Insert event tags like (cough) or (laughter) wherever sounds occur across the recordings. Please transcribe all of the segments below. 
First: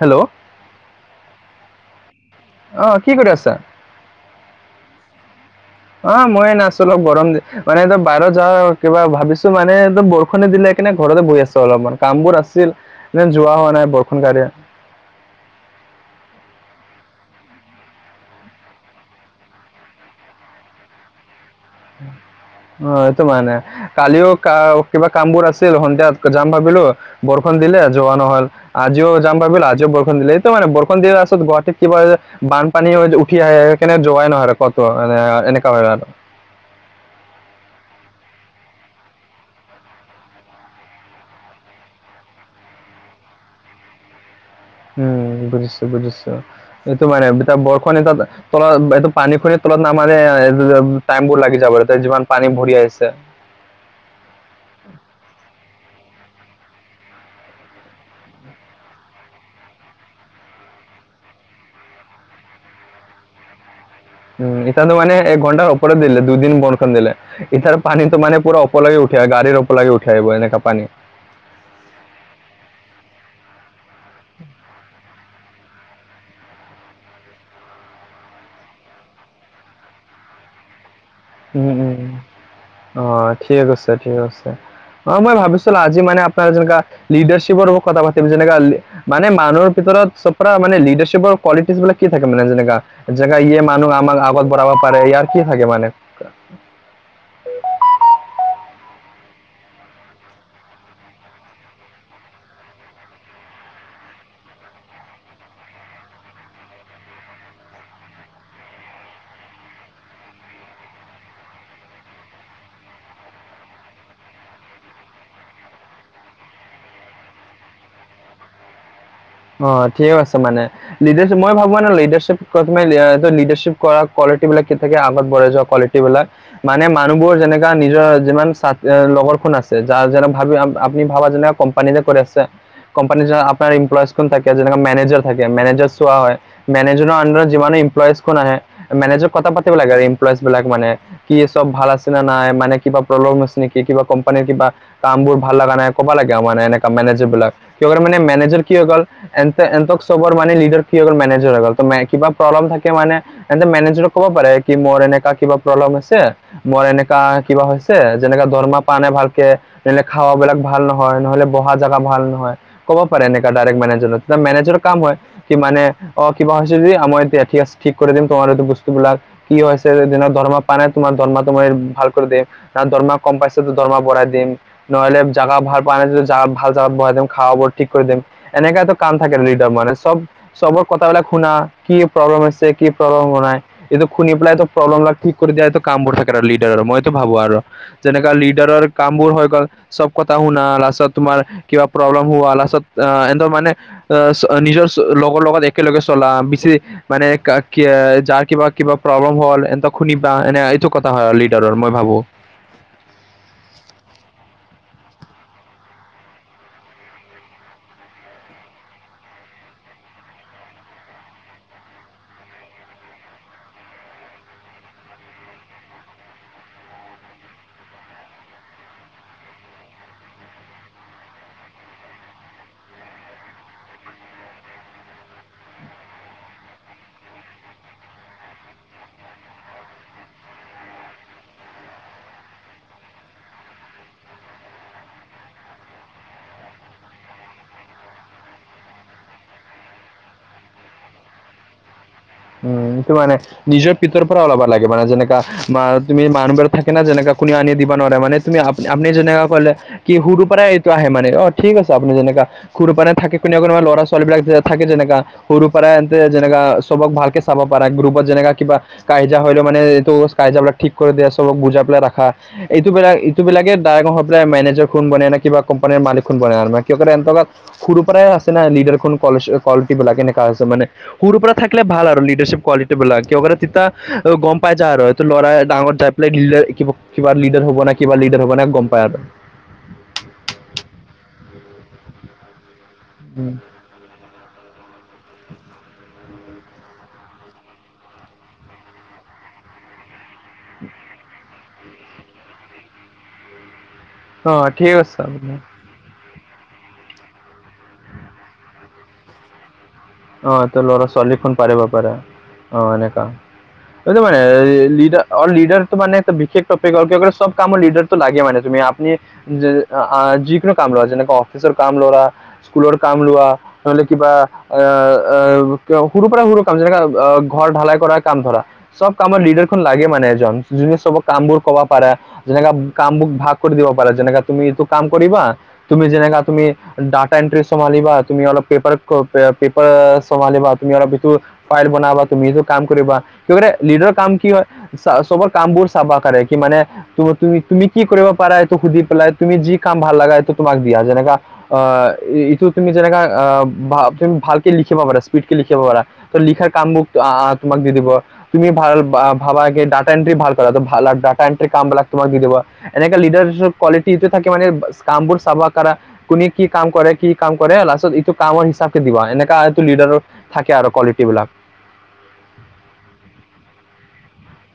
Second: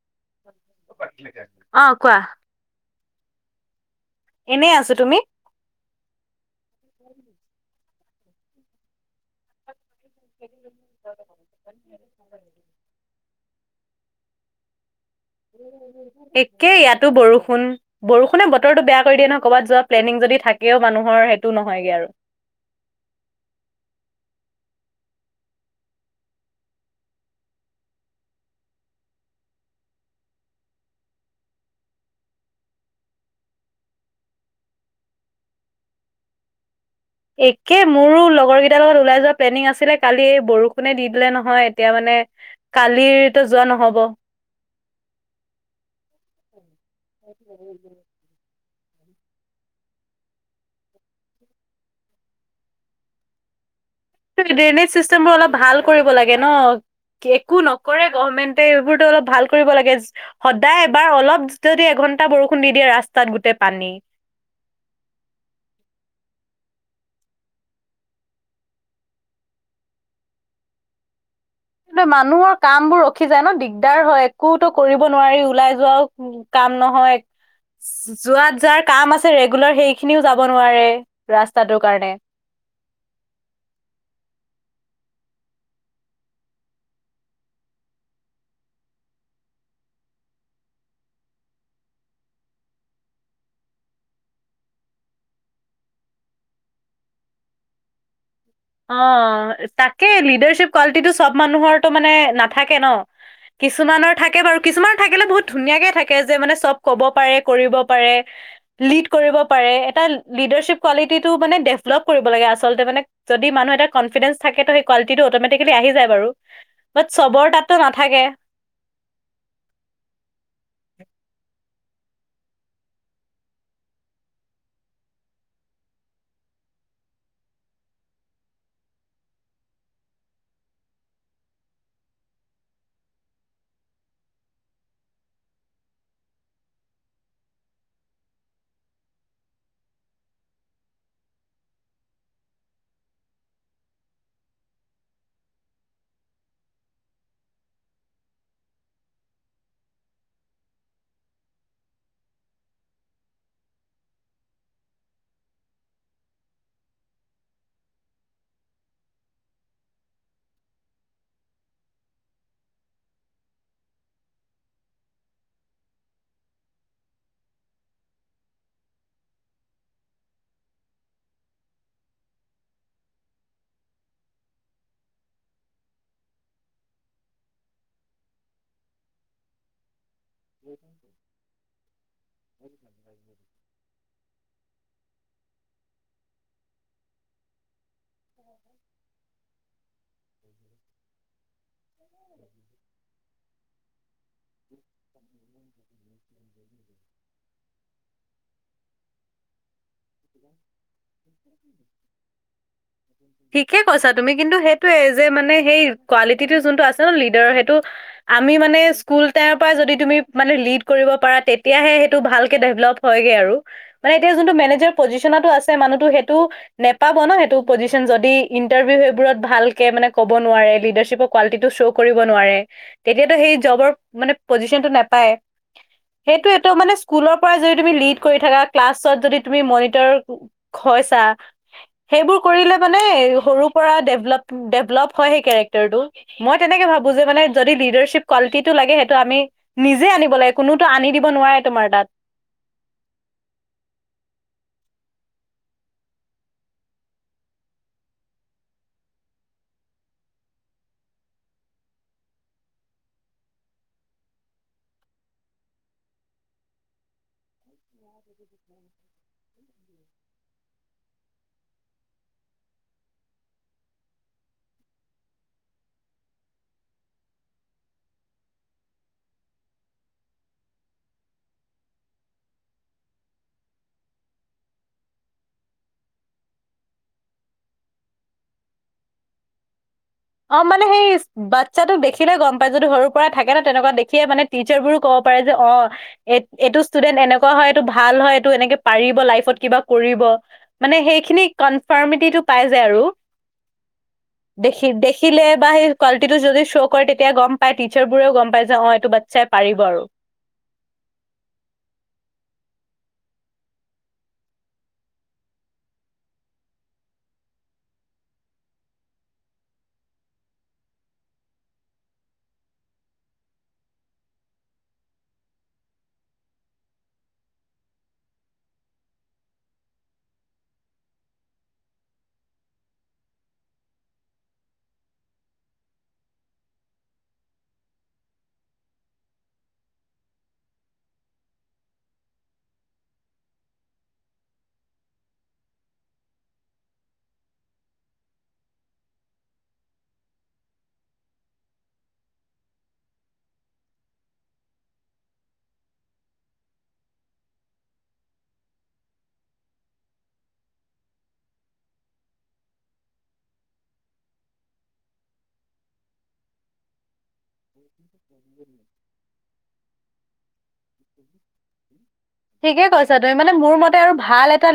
Hello? অ' কোৱা। অ' কি কৰি আছা? এনে আছোঁ। তুমি? অ' মই এনে আছোঁ। অলপ গৰম দি- মানে এটা বাহিৰত যাওঁ কিবা ভাবিছোঁ মানে বৰষুণে দিলে এইকানে ঘৰতে বহি আছোঁ অলপমান। কামবোৰ আছিল। ন যোৱা হোৱা নাই বৰষুণ কাৰে এক্কে, ইয়াতো বৰষুণ। বৰষুণে বতৰটো বেয়া কৰি দিয়ে নহয়, ক'ৰবাত যোৱা প্লেনিং যদি থাকেও মানুহৰ, সেইটো নহয়গে আৰু। অ' এইটো মানে। কালিও কা- কিবা কামবোৰ আছিল। সন্ধিয়াত যাম ভাবিলো। বৰষুণ দিলে, যোৱা নহ'ল। আজিও যাম ভাবিলোঁ, আজিও বৰষুণ দিলে। এইটো মানে, বৰষুণ দিলে আছত গুৱাহাটীত কিবাএ বান্ধ পানী উঠি আহে, এইকানে যোৱাই নহয় কতো। এনে- এনেকুৱা হয় আৰু। একে, মোৰো লগৰ কেইটাৰ লগত ওলাই যোৱা প্লেনিং আছিলে কালি, বৰষুণে দি দিলে নহয়, এতিয়া মানে কালিৰতো যোৱা নহব। উম, বুজিছোঁ - বুজিছোঁ। এইটো মানে এতিয়া বৰষুণে তাত তলত এইটো পানী সৰি তলত নামানে (unintelligible) টাইমবোৰ লাগি যাব তাতে, যিমান পানী ভৰি আহিছে। তাকে, ড্ৰেইনেজ চিষ্টেমবোৰ অলপ ভাল কৰিব লাগে ন'। একো নকৰে গভমেন্টে। এইবোৰতো অলপ ভাল কৰিব লাগে সদায় এবাৰ অলপ যদি এঘন্টা বৰষুণ দি দিয়ে ৰাস্তাত, গোটেই পানী। উম, এতিয়াতো মানে এক ঘণ্টাৰ ওপৰত দিলে। দুদিন বৰষুণ দিলে। এতিয়া আৰু পানীটো মানে পুৰা ওপৰলৈকে উঠি আহে, গাড়ীৰ ওপৰলৈকে উঠি আহিব। এনেকা পানী। কিন্তু মানুহৰ কামবোৰ ৰখি যায় ন', দিগদাৰ হয়, একোতো কৰিব নোৱাৰি। ওলাই যোৱাও কাম নহয়, য- যোৱাত যাৰ কাম আছে ৰেগুলাৰ, সেইখিনিও যাব নোৱাৰে। উম - উম ৰাস্তাটোৰ - উম। কাৰণে অ' ঠিক আছে, ঠিক আছে। অ' মই ভাবিছিলো আজি মানে আপোনাৰ যেনেকা, লিডাৰশ্বিপৰ কথা পাতিম, যেনেকা লি মানে মানুহৰ ভিতৰত চব পৰা মানে লিডাৰশ্বিপৰ কোৱালিটিজ বিলাক কি থাকে মানে যেনেকা? জেগা ইয়ে মানুহ আমাৰ আগত বঢ়াব পাৰে ইয়াৰ কি থাকে মানে এনকা? অ', তাকে লীডাৰশ্বীপ কোৱালিটিটো চ'ব মানুহৰটো মানে নাথাকে ন? কিছুমানৰ থাকে বাৰু। কিছুমানৰ থাকিলে বহুত ধুনীয়াকে থাকে, যে মানে চব ক'ব পাৰে, কৰিব পাৰে। লিড কৰিব পাৰে। এটা লিডাৰশ্বিপ কোৱালিটিটো মানে ডেভলপ কৰিব লাগে আচলতে মানে যদি মানুহ এটা কফিডেন্ঞ্চ থাকে, তো সেই কোৱালটটো অ'টোমেটিকেলি আহি যায় বাৰু। বাট চবৰ তাতো নাথাকে। অ', ঠিকে আছে মানে লিডাৰশ্বিপ মই ভাবোঁ মানে লডাৰশ্বি প্ৰথম এই লডাৰশ্বপ কৰা কোৱালিটি বিলাক কি থাকে আগত বঢ়াই যোৱা কোৱালিটি এইবিলাক। মানে মানুহবোৰ যেনেকা নিজৰ যিমান চা লগৰখন আছে যাৰ যেনে ভাবি আপ আপনি ভাবা যেনেকা কম কোম্পানী যে কৰি আছে। কোম্পানী যে আপোনাৰ ইমপ্লয়জখন থাকে যেনেকা মেনেজাৰ থাকে মেনেজাৰ চোৱা হয়। মেনেজাৰ আন্দাৰত যিমান ইমপ্লয়জখন আহে, মেনেজাৰ কথা পাতিব লাগে আৰু ইমপ্লয়জ বিলাক মানে। কি চ'ব ভাল আছে না নাই, মানে কিবা প্ৰব্লেম আছে নিকি? কিবা কোম্পানীৰ কিবা কামবোৰ ভাল লগা নাই কবা লাগে মানে এনেকা মেনেজাৰ বিলাক। কিয় কাৰণে মেনেজাৰ কি হৈ গ'ল? এন্তে এন্তক চবৰ মানে লিডাৰ কি হৈ গল মেনেজাৰ হৈ গল। ত কিবা প্ৰব্লেম থাকে মানে এ মেনেজাৰক কব পাৰে কি মোৰ এনেকা কিবা প্ৰব্লেম আছে মোৰ এনেকা কিবা হৈছে, যেনেকা দৰমা পা নাই ভালকে। নহলে খাৱাবিলাক ভাল নহয়, নহ'লে বহা জাগা ভাল নহয়, ক'ব পাৰে এনেকা ডাইৰেক্ট মেনেজ (unintelligible) মেনেজাৰৰ কাম হয়। কি মানে অ, কিবা হৈছে যদি মই এতিয়া ঠিক আছে, ঠিক কৰি দিম তোমাৰ বস্তুবিলাক। কি হৈছে যেনেক ধৰৰ্মা পাৱা নাই তোমাৰ ধৰৰ্মাটো মই ভাল কৰি দে ন দৰমা ক'ম পাইছে তো দৰমা বঢ়াই দিম। নহ'লে জাগা ভাল পোৱা নাই যদি জাগা ভাল জাগাত বৱাই দিম, খাৱা বোৱা ঠিক কৰি দিম, এনেকাটো কান থাকে লিডাৰ মানে চ'ব, চবৰ কথাবিলাক শুনা কি প্ৰব্লেম আছে কি প্ৰব্লেম হোৱা নাই। এইটো খুনি পেলাই ত প্ৰব্লেম বিলাক ঠিক কৰি দিয়াইটো কাম বোৰ থাকে আৰু লিডাৰৰ, মইতো ভাবোঁ আৰু। যেনেকা লিডাৰৰ কাম বোৰ হৈ গল চ'ব কথা শুনা লাচত তোমাৰ কিবা প্ৰব্লেম হোৱা লাচত এনতৰ মানে চ নিজৰ লগৰ লগত একেলগে চলা, বেছি মানে কাৰ কি আ যাৰ কিবা-কিবা প্ৰব্লেম হল এনতক শুনিবা এনে এইটো কথা হয় আৰু লিডাৰৰ মই ভাবোঁ। (unintelligible) ঠিকেই কৈছা তুমি কিন্তু সেইটোয়ে যে মানে সেই কোৱালিটিটো যোনটো আছে ন লিডাৰৰ সেইটো আমি মানে স্ক স্কুল টাইমৰ পৰা যদি তুমি মানে লিড কৰিব পাৰা তেতিয়াহে সেইটো ভালকে ডেভলপ হয়গে আৰু। মানে এতিয়া যোনটো মেনেজাৰ পজিশনত আছে মানুহতো সেইটো নেপাব ন সেইটো পজিচন যদি ইন্টাৰভিউ সেইবোৰত ভালকে মানে ক'ব নোৱাৰে লিডাৰশ্বিপক কোৱালিটিটো শ্ব' কৰিব নোৱাৰে তেতিয়া টো সেই জবৰ মানে পজিচনটো নাপায়। সেইটো এইটো মানে স্কুলৰ পৰা যদি তুমি লিড কৰি থাকা ক্লাছত যদি তুমি মনিটৰ হৈছা। সেইবোৰ কৰিলে মানে সৰুৰ পৰা ডেভলপ-ডেভলপ হয় সেই কেৰেক্টাৰটো। মই তেনেকে ভাবো যে মানে যদি লিডাৰশ্বিপ কোৱালিটিত টো লাগে সেইটো আমি নিজে আনিব লাগে কোনোতো আনি দিব নোৱাৰে তোমাৰ তাত। উনটো মানে নিজৰ পিতৰ পৰা ওলাবা লাগে মানে যেনেকা মা তুমি মানবৰ থাকে যেনেকা কোনে আনি দিবা নোৱাৰে মানে তুমি আপ আপুনি যেনেকা কলে কি সৰুৰ পৰাই এইটো আহে মানে অ', ঠিক আছে আপুনি যেনেকা সৰু পৰা থাকে কোনেবা-কোনোবা ল'ৰা ছোৱালীবিলাক থাকে যেনেকা সৰুৰ পৰাই এনতে যেনেকা চবক ভালকে চাব পাৰে গ্ৰুপত যেনেকা কিবা কাই-জা হলেও মানে এইটো কাই-জাবিলাক ঠিক কৰি দিয়া চবক বুজাই পেলাই ৰাখা। এইটো বিলাক ইটো বিলাকে ডাই (unintelligible) মেনেজাৰ খোন বনে নে কিবা কোম্পানীৰ মালিক খোন বনে আৰু (unintelligible) সৰু পৰাই আছে না? লিডাৰখন, কলেজ, কোৱালিটি বিলাক কেনেকা হৈছে। মানে, সৰু পৰা থাকিলে ভাল আৰু। বেছি কোৱালিটি বিলাক, কিহৰ কাৰণে তিতা? গম পাই যাই আৰু। ল'ৰাই ডাঙৰ যাই পেলাই কিবা লিডাৰ হব নাই, কিবা লিডাৰ হব নাই? গম পায় আৰু। অ'! মানে সেই, বাচ্ছা তোক দেখিলেই গম পাই। যদি, সৰুৰ পৰা থাকে ন' তেনেকুৱা দেখিয়ে মানে টিচাৰ বোৰো ক'ব পাৰে যে অ'। এ এইটো ষ্টুডেন্ট এনেকুৱা হয়, এইটো ভাল হয়, এইটো এনেকে পাৰিব লাইফত কিবা কৰিব। মানে সেইখিনি কনফাৰ্মিটিটো পাই যায় আৰু। অ দেখি ঠিক দে আছে সেই কোৱালিটি টো যদি শ্ব' কৰে তেতিয়া গম পাই টিচাৰ বোৰেও গম পায় যে অ এইটো বাচ্ছাই পাৰিব আৰু। অ'! ত' ল'ৰা -ছোৱালীখন পাৰিব পাৰে। অ'! এনেকা। এইটো মানে, লিডাৰ, অ'! লিডাৰটো মানে, বিশেষ টপিকত, কিহৰ কাৰণে, চব কামৰ লিডাৰ লাগে মানে। তুমি, আপুনি আঁ যিকোনো কাম লোৱা, যেনেকে অফিচৰ কাম ল়'লা। স্কুলৰ কাম লোৱা? নহ'লে কিবা (unintelligible) সৰু পৰা, সৰু কাম। যেনেকে, ঘৰ ঢালাই কৰা কাম ধৰা। চব কামৰ, লিডাৰ লাগে মানে এজন! যেনে চবৰ কামবোৰ ক'বা পাৰা? যেনেকা কামবোৰ ভাগ কৰি দিব পাৰে। যেনেকা, তুমি এইটো কাম কৰিবা? তুমি যেনেকা, তুমি ডাটা এণ্ট্ৰি চম্ভালিবা? তুমি অলপ পেপাৰ ক্ৰপ পে, পেপাৰ চম্ভলিবা? তুমি আৰু (unintelligible) ফাইল বনাবা তুমি? এইটো কাম কৰিবা? কি কৰে, লিডাৰৰ কাম কি হয়? চবৰ কামবোৰ চাবা (unintelligible) কি মানে, তুমি, তুমি, তুমি কি কৰিব পাৰা? এইটো সুধি পেলাই, তুমি যি কাম ভাল লগা! এইটো তোমাক দিয়া। যেনেকা, অ'! ইটো তুমি যেনেকা, আঁ ভা তুমি ভালকে লিখিব পাৰে। স্পীডকে লিখিব পাৰা? ত' লিখাৰ কাম বোৰ তোমাক দি দিব। তুমি ভাল, ভাবা কি? ডাটা এণ্ট্ৰি ভাল কৰাতোঁ ডাটা এণ্ট্ৰি কামবিলাক তোমাক দি দিব। এনেকে, লিডাৰশ্বিপ কোৱালিটিটো থাকে মানে, কামবোৰ চাব পাৰা। কোনে, কি কাম কৰে? কি কি কাম কৰে? লাষ্টত এইটো কামৰ হিচাপটো দিব। এনেকাটো, লিডাৰৰ থাকে আৰু কোৱালিটি বিলাক। ঠিকে কৈছা তুমি! মানে, মোৰ মতে আৰু ভাল এটা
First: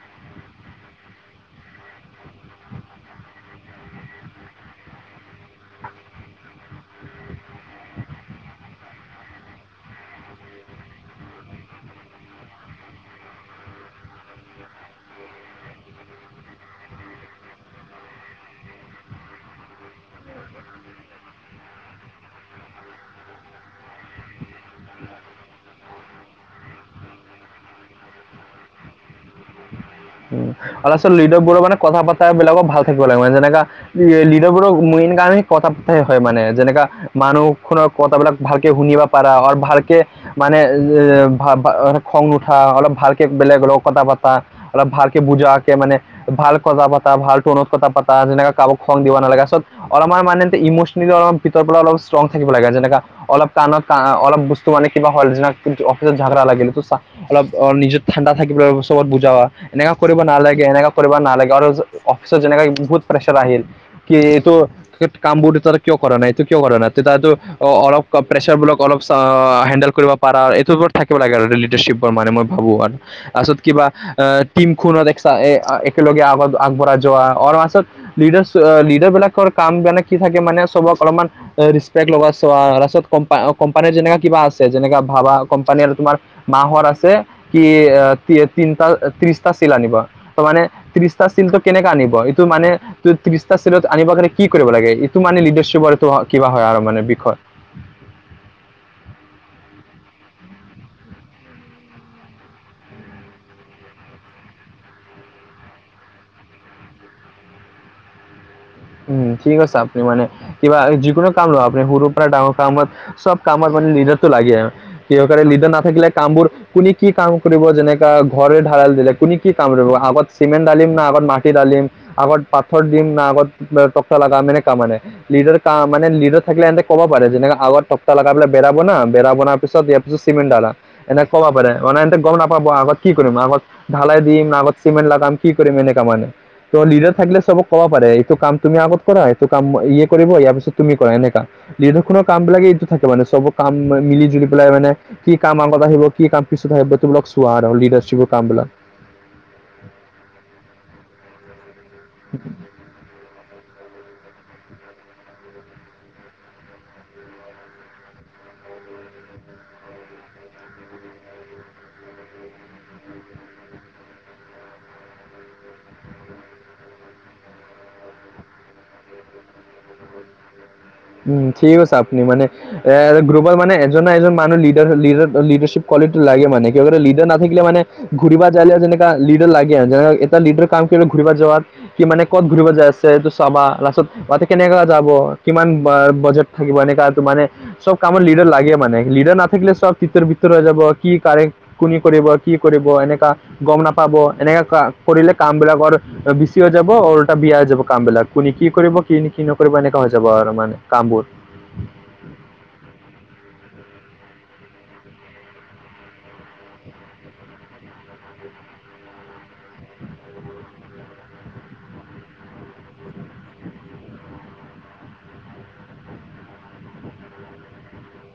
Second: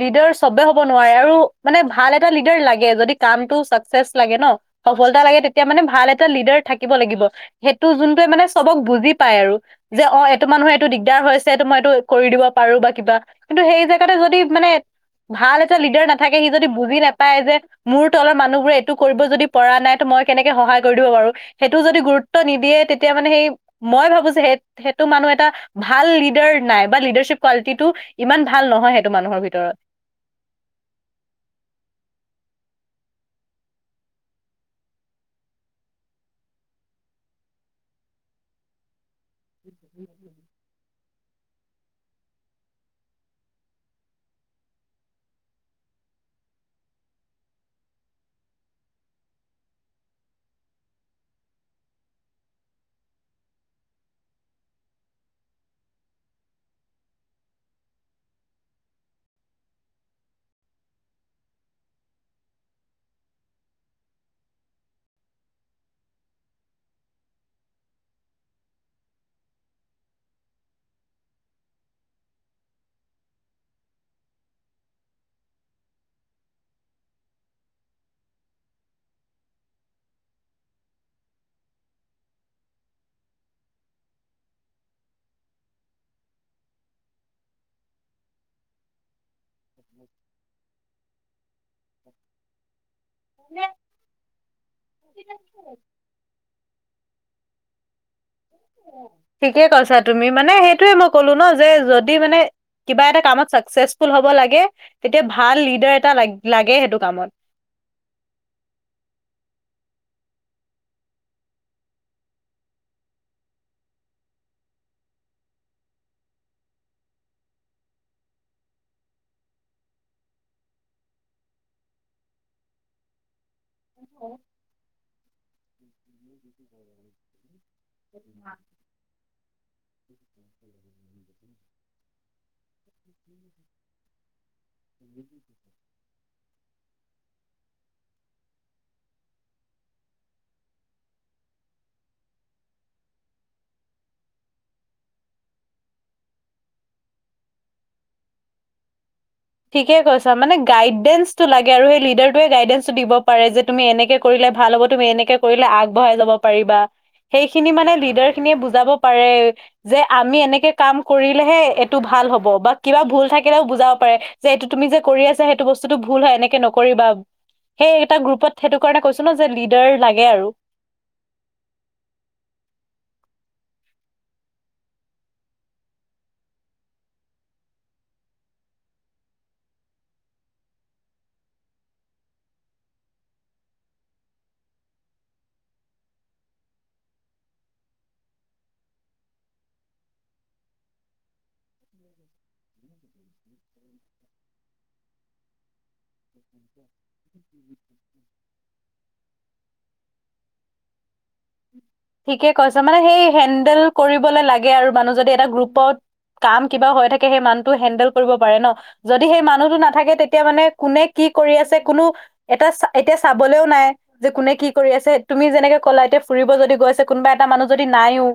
লিডাৰ চবে হ'ব নোৱাৰে আৰু। মানে, ভাল এটা লিডাৰ লাগে। যদি কামটো চাকচেচ লাগে ন'। সফলতা লাগে। তেতিয়া মানে, ভাল এটা লিডাৰ থাক কিব লাগিব। সেইটো, যোনটোৱে মানে, চবক বুজি পায় আৰু। যে, অ'! এইটো মানুহৰ, এইটো দিগদাৰ হৈছে। এইটো, মই এইটো, কৰি দিব পাৰোঁ বা কিবা। কিন্তু, সেই জেগাতে যদি মানে, ভাল এটা লিডাৰ নাথাকে। সি যদি বুজি নাপায়, যে মোৰ তলৰ মানুহবোৰে এইটো কৰিব যদি পৰা নাই। ত' মই কেনেকে সহায় কৰি দিব পাৰোঁ। সেইটো যদি গুৰুত্ব নিদিয়ে। তেতিয়া মানে, সেই, মই ভাবোঁ যে, সেই, সেইটো মানুহ এটা ভাল লিডাৰ নাই বা লিডাৰশ্বিপ কোৱালিটিটো ইমান ভাল নহয়! সেইটো মানুহৰ ভিতৰত। উম! আৰু আচল লিডাৰবোৰৰ মানে, কথা পাতা বিলাকো ভাল থাকিব লাগে মানে। যেনেকা লিডাৰবোৰ মেইন কামে, সেই কথা পতাই হয় মানে। যেনেকা মানুহ খনৰ কথাবিলাক ভালকে শুনিব পাৰা আৰু ভালকে মানে, এ, ভা -ভা খং নুঠা, অলপ ভালকে বেলেগৰ লগ কথা পাতা। অলপ ভালকে বুজাকে মানে। ভাল কথা পাতা, ভাল টোনত কথা পাতা। যেনেকা, কাৰোবাক খং দিব নালাগে। আচলত অলপমান মানে, ইমচনেলি অলপ, ভিতৰ পৰা, অলপ ষ্ট্ৰং থাকিব লাগে। যেনেকা অলপ টানত আঁ অলপ বস্তু মানে, কিবা হ'ল। (unintelligible) কিন্তু, অফিচত ঝাগৰা লাগিল। (unintelligible) অলপ অ'! নিজেও ঠাণ্ডা থাকিব লাগিব, চবক বুজোৱা। এনেকুৱা কৰিব নালাগে, এনেকুৱা কৰিব নালাগে। আৰু অফিচত যেনেকুৱা, বহুত প্ৰেছাৰ আহিল। কি, এইটো? কাম বোৰ কিয় এতিয়ালৈ কৰা নাই? এইটো কিয় কৰা নাই? তে' তাৰ তো অ'! অলপ প্ৰেছাৰবোৰক অলপ হেণ্ডেল কৰিব (unintelligible) বোৰত থাকিব লাগে আৰু লিডাৰশ্বিপৰ মানে, মই ভাবোঁ আৰু তাৰপিছত, কিবা এ, (unintelligible) এ, একেলগে আগত, আগবঢ়ায় যোৱা। (unintelligible) লিডাৰ, লিডাৰ বিলাকৰ, কাম মানে, কি থাকে মানে? চবক অলপমান অ'! ৰেস্পেক্ট লগা চোৱা। (unintelligible) কম্পা, কম্পানীত যেনেকা কিবা আছে, যেনেকা ভাবা! কোম্পানী আৰু তোমাৰ মাহৰ আছে। কি, আঁ তিনটা, ত্ৰিশটা চিল আনিব? ত' মানে, ত্ৰিশটা চিলটো কেনেকা আনিব? এইটো মানে, ত্ৰি ত্ৰিছটা চিৰত আনিব কাৰণে কি কৰিব লাগে? এইটো মানে লিডাৰশ্বিপৰ কিবা হয় আৰু মানে বিষয়। ঠিকে কৈছা তুমি। মানে সেইটোৱে মই ক'লো ন যে যদি মানে কিবা এটা কামত, চাকচেচফুল হ'ব লাগে। তেতিয়া, ভাল লিডাৰ এটা লা, লাগে সেইটো কামত। উম, ঠিক আছে। আপুনি মানে, কিবা যিকোনো কাম লোৱা? আপুনি সৰুৰ পৰা ডাঙৰ কামত চব কামত মানে লিডাৰটো লাগে আৰু। কিহৰ কাৰণে লিডাৰ নাথাকিলে কামবোৰ কুনি কি কাম কৰিব যেনেকা ঘৰে ঢাৰাল দিলে। কুনি কি কাম কৰিব? আগত চিমেণ্ট ধালিম না আগত মাটি ধালিম? আগত পাথৰ দিম না আগত টকতা লগাম এনেকা মানে। লিদাৰ কা মানে লি ডাৰ থাকলে ইহঁতে কব পাৰে যেনেকা আগত টকতা লগায় পেলাই বেৰা বনা। বেৰা বনাৰ পিছত ইয়াৰ পিছত চিমেণ্ট দালা। এনে কব পাৰে। মানে এহেতে গম নাপাব আগত কি কৰিম আগত ঢালাই দিম না আগত চিমেণ্ট লগাম কি কৰিম এনেকা মানে। ত লিডাৰ থাকিলে চবক ক'ব পাৰে। এইটো কাম তুমি আগত কৰা। সেইটো কাম ইয়ে কৰিব।, ইয়াৰ পিছত তুমি কৰা এনেকা। নিৰ্দুষণৰ কাম বিলাকে এইটো থাকে মানে চব কাম মিলি জুলি পেলাই মানে কি কাম আগত আহিব, কি কাম পিছত আহিব তোমালাক চোৱা আৰু লিডাৰশ্বিপৰ কাম বিলাক। ঠিকে কৈছা মানে। গাইডেন্স টো লাগে আৰু সেই লিডাৰটোৱে গাইডেন্সটো দিব পাৰে যে তুমি এনেকে কৰিলে ভাল হ'ব, তুমি এনেকে কৰিলে আগবঢ়াই যাব পাৰিবা। সেইখিনি মানে লিডাৰখিনিয়ে বুজাব পাৰে। যে আমি এনেকে কাম কৰিলেহে এইটো ভাল হ'ব বা কিবা ভুল থাকিলেও বুজাব পাৰে। যে এইটো তুমি যে কৰি আছা সেইটো বস্তুটো ভুল হয় এনেকে নকৰিবা। সেই এটা গ্ৰুপত সেইটো কাৰণে কৈছো ন যে লিডাৰ লাগে আৰু। উম ঠিক কৈছে আপুনি মানে এ গ্ৰুপত মানে এজন না এজন মানুহ লিডাৰ লিডাৰ লিডাৰশ্বিপ কোৱালিটি লাগে। মানে কিহৰ কাৰণে লিডাৰ নাথাকিলে মানে ঘূৰিবা যালেও যেনেকা লিডাৰ লাগে। যেনে ধৰক এটা লিডাৰ কাম কৰি ঘূৰিবা যোৱাত। কি মানে ক'ত ঘূৰিব যাই আছে এইটো চাবা। লাষ্টত বাতে কেনেকা যাব, কিমান বা বজেট থাকিব এনেকুৱা তো মানে চব কামত লিডাৰ লাগেই মানে। লিডাৰ নাথাকিলে চব তিত্তৰ বিত্তৰ হৈ যাব। কি কাৰেক্ট কুনি কৰিব, কি কৰিব এনেকা গম নাপাব। এনেকা কা কৰিলে কামবিলাকৰ বিছি হৈ যাব আৰুটা বিয়া হৈ যাব কাম বিলাক কোনে কি কৰিব কিন কিন কৰিব এনেকা হৈ যাব আৰু মানে কামবোৰ। ঠিকে কৈছা। মানে সেই হেণ্ডেল কৰিবলৈ লাগে আৰু মানুহ যদি এটা গ্ৰুপত কাম কিবা হৈ থাকে সেই মানুহটো হেন্দেল কৰিব পাৰে ন। যদি সেই মানুহটো নাথাকে তেতিয়া মানে কোনে কি কৰি আছে কোনো এটা এতিয়া চাবলৈও নাই যে কোনে কি কৰি আছে। তুমি যেনেকে ক'লা এতিয়া ফুৰিব যদি গৈছে কোনোবা এটা মানুহ যদি নাইও।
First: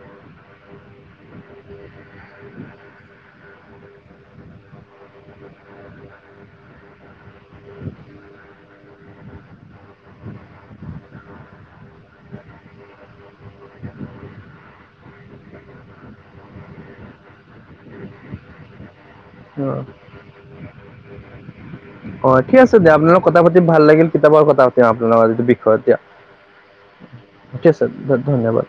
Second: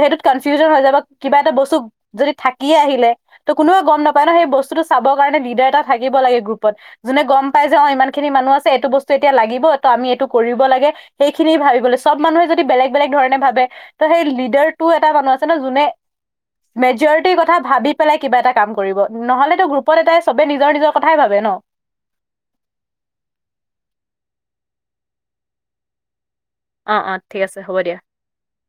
সেইটোত কনফিউজন হৈ যাব। কিবা এটা বস্তু যদি থাকি আহিলে ত' কোনোৱে গম নাপায় ন সেই বস্তুটো চাবৰ কাৰণে লিডাৰ এটা থাকিব লাগে গ্ৰুপত। যোনে গম পাই যে অ ইমান খিনি মানুহ আছে, এইটো বস্তু এতিয়া লাগিব ত আমি এইটো কৰিব লাগে। সেইখিনিয়ে ভাবিবলৈ চব মানুহে যদি বেলেগ বেলেগ ধৰণে ভাবে। ত' সেই লিডাৰটো এটা মানুহ আছে ন যোনে মেজৰিটিৰ কথা ভাবি পেলাই কিবা এটা কাম কৰিব। নহলেতো গ্ৰুপত এটাই চবে নিজৰ নিজৰ কথাই ভাবে ন। অ ঠিক আছে দিয়া আপোনাৰ লগত কথা পাতি ভাল লাগিল। কেতিয়াবা কথা পাতিম আপোনালোকৰ লগত এইটো বিষয়ত দিয়ক। অ অ ঠিক ঠিকে হ'ব আছে, দিয়া ধ ধন্যবাদ।